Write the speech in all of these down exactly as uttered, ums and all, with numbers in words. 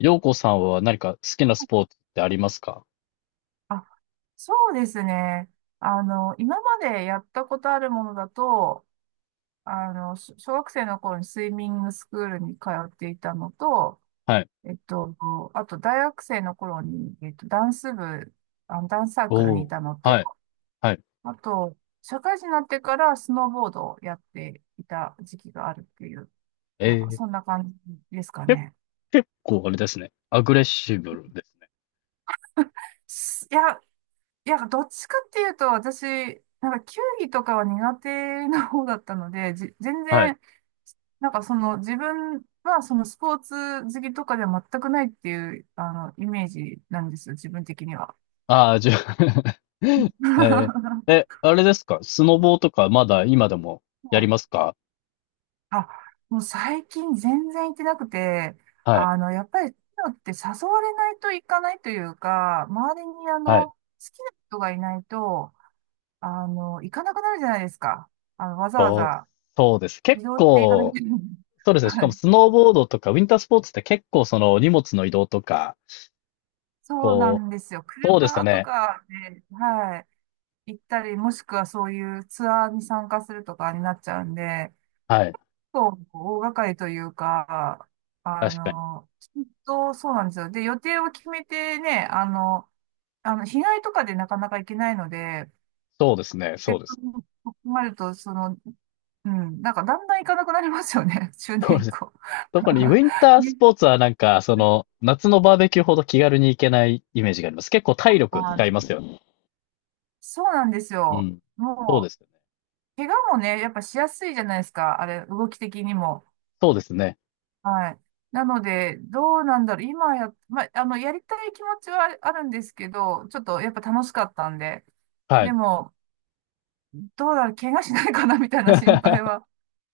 陽子さんは何か好きなスポーツってありますか？あそうですね。あの、今までやったことあるものだと、あの、し小学生の頃にスイミングスクールに通っていたのと、はい。えっと、あと大学生の頃に、えっと、ダンス部、あの、ダンスサークルおにいお。たのと、はい。はい。あと、社会人になってからスノーボードをやっていた時期があるっていう、えなんー、か結そんな感じですかね。構あれですね。アグレッシブルですね。すいや、いや、どっちかっていうと、私、なんか球技とかは苦手な方だったので、じ、全はい。然、なんかその自分はそのスポーツ好きとかでは全くないっていう、あの、イメージなんですよ、自分的には。ああ、じゃあ えー、はえ、あれですかスノボーとかまだ今でもやりい。ますか？あ、もう最近全然行ってなくて、はい。あの、やっぱり、そういうのって誘われないと行かないというか、周りにあはい。の、好きな人がいないと、あの、行かなくなるじゃないですか。あの、わざわそう、ざそうです。移結動していかなき構、ゃいけない。そうですね。しはかもい。スノーボードとかウィンタースポーツって結構その荷物の移動とか、そうなこんですよ。う、そうです車とね。かで、はい、行ったり、もしくはそういうツアーに参加するとかになっちゃうんで、はい。そう、大掛かりというか、あ確かに。の、きっとそうなんですよ。で、予定を決めてね、あの、あの、日帰りとかでなかなか行けないので、そうですね。せそっうでかす。く困ると、その、うん、なんかだんだん行かなくなりますよね、中そう年で以す。降。特にウィン タースね、ポーツはなんか、その、夏のバーベキューほど気軽に行けないイメージがあります。結構体力あ、使いますよね。そうなんですうよ。ん。そうでもすう、よね。怪我もね、やっぱしやすいじゃないですか。あれ、動き的にも。そうですね。はい。なので、どうなんだろう。今や、まあ、あの、やりたい気持ちはあるんですけど、ちょっとやっぱ楽しかったんで。はでい。も、どうだろう、怪我しないかなみたいな心配 は、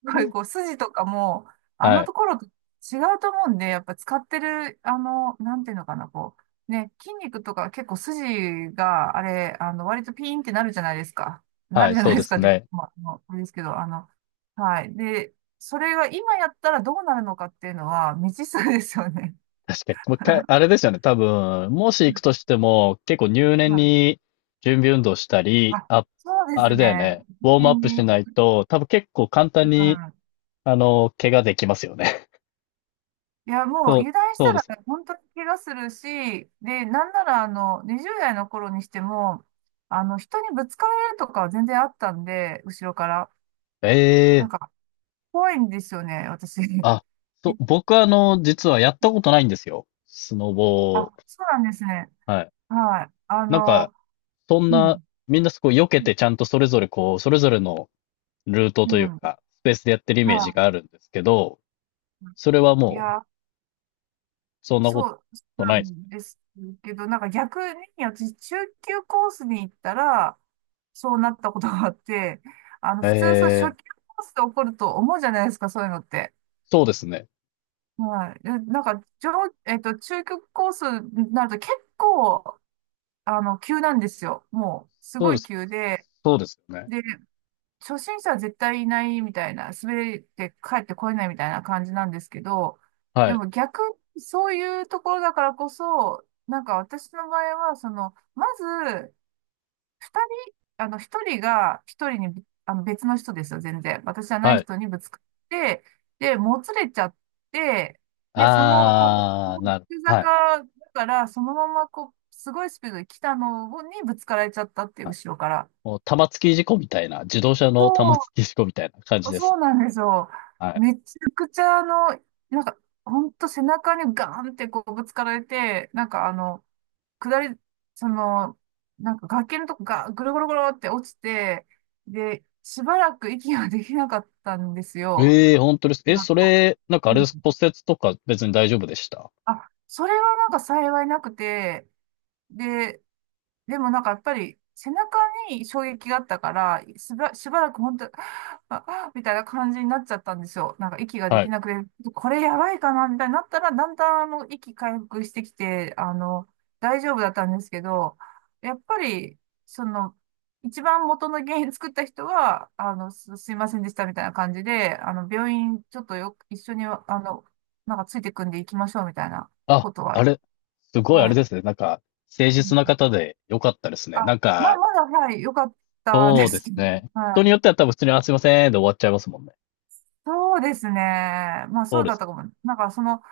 すごいこう、筋とかも、あはのい。ところと違うと思うんで、やっぱ使ってる、あの、なんていうのかな、こう、ね、筋肉とか結構筋が、あれ、あの、割とピーンってなるじゃないですか。なはるい、じゃなそういでですかすって、ね。まあ、あの、あれですけど、あの、はい。で、それが今やったらどうなるのかっていうのは未知数ですよね。確かに。もう一回、あれですよね。多分、もし行くとしても、結構入念まに準備運動したあ、り、あ、あ、そうであすれだよね。ね。本ウォー当ムアップしに。ないと、多分結構簡う単ん。に、あの、怪我できますよね。いや、もうそう、油断しそうたでらす。本当に怪我するし、で、なんならあの、にじゅう代の頃にしても、あの、人にぶつかられるとかは全然あったんで、後ろから。えなんえ、か、怖いんですよね、私。あ、そい、う、僕はあの、実はやったことないんですよ、スノボあ、を。そうなんですね。はい。はい。あなんか、の、そんうな、ん。みんなすごい避けてちゃんとそれぞれこう、それぞれのルートうというん。か、スペースでやってるイメージはがあるんですけど、それはい。いもう、や、そんなそこう、そとうないなですんですけど、なんか逆に私、中級コースに行ったら、そうなったことがあって、あの、ね。普通、そう、初えー、級コースで起こると思うじゃないですか、そういうのって。そうですね。はい。でなんか、上、えっと、中級コースになると結構、あの、急なんですよ。もう、すそうごでいす。急で、そうですよね。で、初心者は絶対いないみたいな、滑って帰ってこれないみたいな感じなんですけど、はでい。も逆にそういうところだからこそ、なんか私の場合は、その、まず、二人、あの、一人が一人にぶ、あの、別の人ですよ、全然。私じゃないはい。人にぶつかって、で、もつれちゃって、で、その、こう、あー、なる。急はい。坂だから、そのまま、こう、すごいスピードで来たのにぶつかられちゃったっていう、はい。後ろから。もう玉突き事故みたいな、自動車のそ玉突き事故みたいな感じう、でそす。うなんですよ。はい。めちゃくちゃ、あの、なんか、ほんと背中にガーンってこうぶつかられて、なんかあの、下り、その、なんか崖のとこがぐるぐるぐるって落ちて、で、しばらく息ができなかったんですよ。ええ、本当です。え、なんそか。れ、なんかあうれん。です。骨折とか別に大丈夫でした？あ、それはなんか幸いなくて、で、でもなんかやっぱり背中に衝撃があったから、しば、しばらく本当、あ、あみたいな感じになっちゃったんですよ。なんか息がではきい。なくて、これやばいかなみたいになったら、だんだんあの息回復してきて、あの、大丈夫だったんですけど、やっぱり、その、一番元の原因作った人は、あの、す、すいませんでしたみたいな感じで、あの、病院ちょっとよ、一緒に、あの、なんかついてくんで行きましょうみたいなあ、ことは、あれ、すごいあはれい。ですね。なんか、誠う実なん。方で良かったですね。あ、なんまあ、か、まだ、はい、良かったそでうですすけど。ね。は人い。によっては多分普通に、あ、すいません、で終わっちゃいますもんね。そうですね。まあ、そうそうでだっすたよ。かも。なんか、その、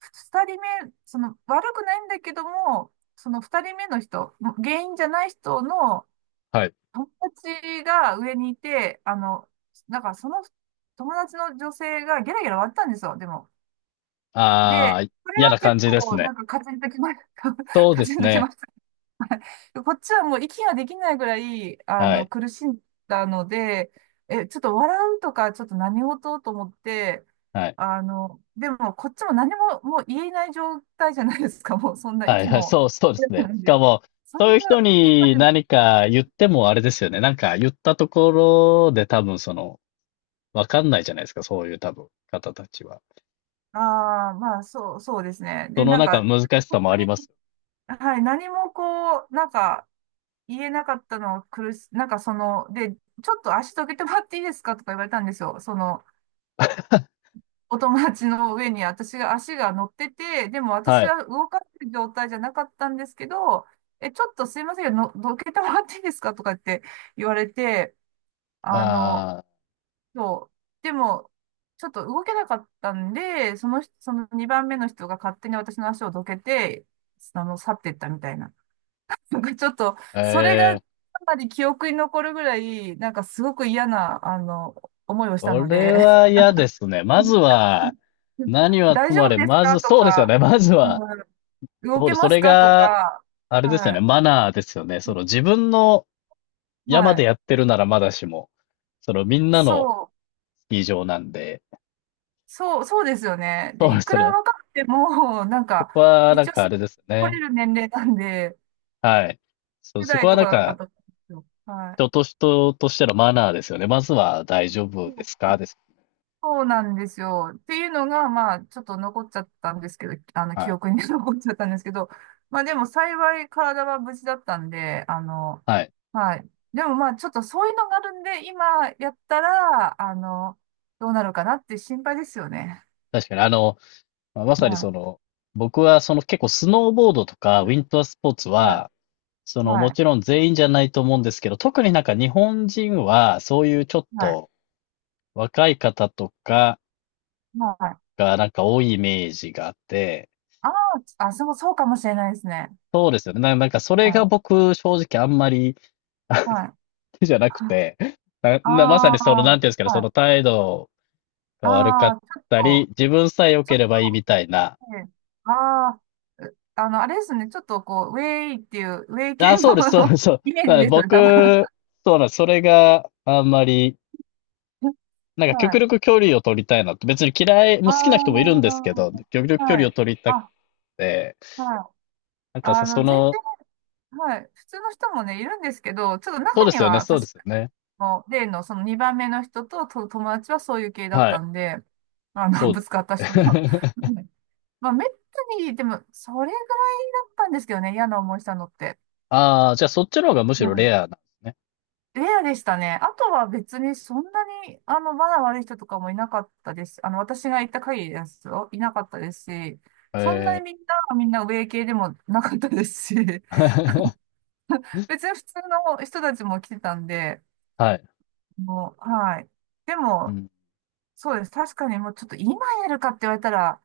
二人目、その、悪くないんだけども、その二人目の人、原因じゃない人のはい。友達が上にいて、あの、なんか、その友達の女性がゲラゲラ割ったんですよ、でも。あで、あ、これ嫌はな感結じです構、ね。なんか、カチンときま、そうカでチすンときね。まし。こっちはもう息ができないぐらい、あはの、い。苦しんだので、え、ちょっと笑うとか、ちょっと何事と思って、はい。あの、でも、こっちも何ももう言えない状態じゃないですか、もう、そんなはい、息はい、も。そう、そうですなね。んしかで、も、そそうれいう人が、今にでも、何か言ってもあれですよね。なんか言ったところで多分その、わかんないじゃないですか、そういう多分方たちは。ああ、まあ、そう、そうですね。そで、のなんか、中の難しさ本もあ当りまに、す。はい、何もこう、なんか、言えなかったのは苦し、なんかその、で、ちょっと足どけてもらっていいですかとか言われたんですよ。その、お友達の上に私が足が乗ってて、でも私はい。は動かせる状態じゃなかったんですけど、え、ちょっとすいませんけど、のどけてもらっていいですかとかって言われて、あの、あそう。でも、ちょっと動けなかったんで、その人、そのにばんめの人が勝手に私の足をどけて、あの、去っていったみたいな。なんかちょっと、あ、それえがかえ、なり記憶に残るぐらい、なんかすごく嫌な、あの、思いをしたそのれで、は嫌ですね。まずは、何はと大も丈あ夫れ、ですまず、かとそうですよか、ね。まずうは、ん、動そうけです。そますれかとが、か、あれですよはね。い。マナーですよね。その自分の山はでい。やってるならまだしも、そのみんなそのう、スキー場なんで、そう、そうですよね。そで、うでいくすらね。若くても、なんそか、こはな一ん応、かあれです来ね。れる年齢なんで、はい。そう、じゅうそこ代はとなんかだったか、と思うんですよ。はい。人と人としてのマナーですよね。まずは大丈夫そでうすかです。そうなんですよ。っていうのが、まあ、ちょっと残っちゃったんですけど、あの、記はい。憶に 残っちゃったんですけど、まあでも幸い体は無事だったんで、あの、はい。はい。でもまあ、ちょっとそういうのがあるんで、今やったら、あの、どうなるかなって心配ですよね。確かに、あの、まあ、まはさにそい。の、僕はその結構スノーボードとかウィンタースポーツはは、い。そのはもい。ちろん全員じゃないと思うんですけど、特になんか日本人はそういうちょっはい。と若い方とかはい。がなんか多いイメージがあって、ああ、あ、そう、そうかもしれないですね。そうですよね。ななんかそれはがい。僕正直あんまりはい。手じゃなくて、なああ、なまさにそのなんていうんですかね、そはい。の態度あが悪かっあ、ちょったり、と、自分さえ良ちょけっればいいみとたいな。ええ。ああ、う、あの、あれですね。ちょっとこう、ウェイっていう、ウェイ系あ、そうです、そうでの す、そう。イメーだかジらですよね、多分。僕、そうなんです、それがあんまり なんかは極い。力距離を取りたいなって、別に嫌い、もあう好きな人もいるんですけど、極力あ、距離はをい。取りたくあ、て、はい。なんかあさ、その、全の、然、はい。普通の人もね、いるんですけど、ちょっとそう中でにすよね、は、そう確ですよかね。の例のそのにばんめの人と、と友達はそういう系だっはたい、んで、あその、うぶでつかった人すの。よはね。い。まあ、めったに、でも、それぐらいだったんですけどね、嫌な思いしたのって。ああ、じゃあそっちの方がむしうろレん。アなんですね。レアでしたね。あとは別にそんなに、あの、マナー悪い人とかもいなかったです。あの、私が行った限りですよ。いなかったですし、そんなにえみんな、みんな上系でもなかったですし、ー 別に普通の人たちも来てたんで、はい、もう、はい。でうも、ん、そうです。確かにもうちょっと今やるかって言われたら、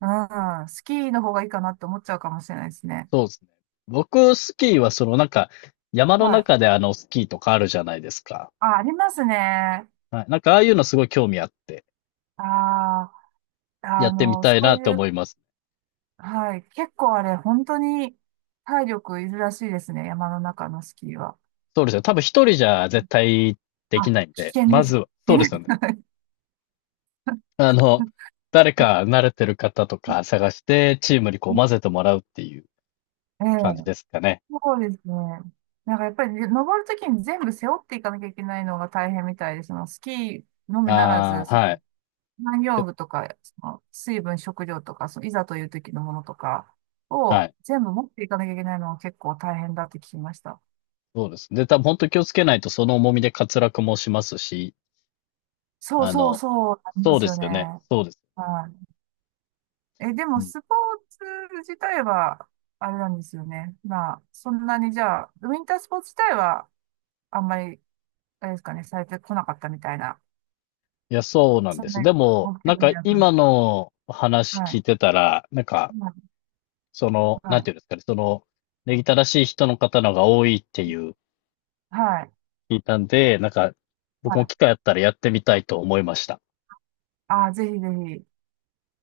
うん、スキーの方がいいかなって思っちゃうかもしれないですね。そうですね。僕、スキーはそのなんか、山のはい。中であの、スキーとかあるじゃないですか。あ、ありますね。はい、なんかああいうのすごい興味あって、ああ、やあってみの、たそいなうってい思ういます。はい。結構あれ、本当に体力いるらしいですね。山の中のスキーは。そうですよ。多分一人じゃ絶対であ、きないん危で、険でます。ずは、そ危うで険すでよね。す。あの、誰か慣れてる方とか探して、チームにこう混 ぜてもらうっていうええ、感じですかね。そうですね。なんかやっぱり登るときに全部背負っていかなきゃいけないのが大変みたいです。そのスキーのみならず、ああ、そはい。の農で、業具とか、その水分、食料とか、そのいざという時のものとかはをい。全部持っていかなきゃいけないのが結構大変だって聞きました。そうですね。で、多分本当気をつけないとその重みで滑落もしますし、そうあそうの、そうなんでそうすでよすね。よね。そうです。はい。え、でうも、ん。スポーツ自体は、あれなんですよね。まあ、そんなにじゃあ、ウィンタースポーツ自体は、あんまり、あれですかね、されてこなかったみたいな、いや、そうなんそでんす。なにでも、ごなん興味かなく、今の話は聞いい。てたら、なんか、はい。その、なはんてい。いうんですかね、その、礼儀正しい人の方の方が多いっていうはい。聞いたんで、なんか、は僕もい。機会あったらやってみたいと思いました。ああ、ぜひぜひ。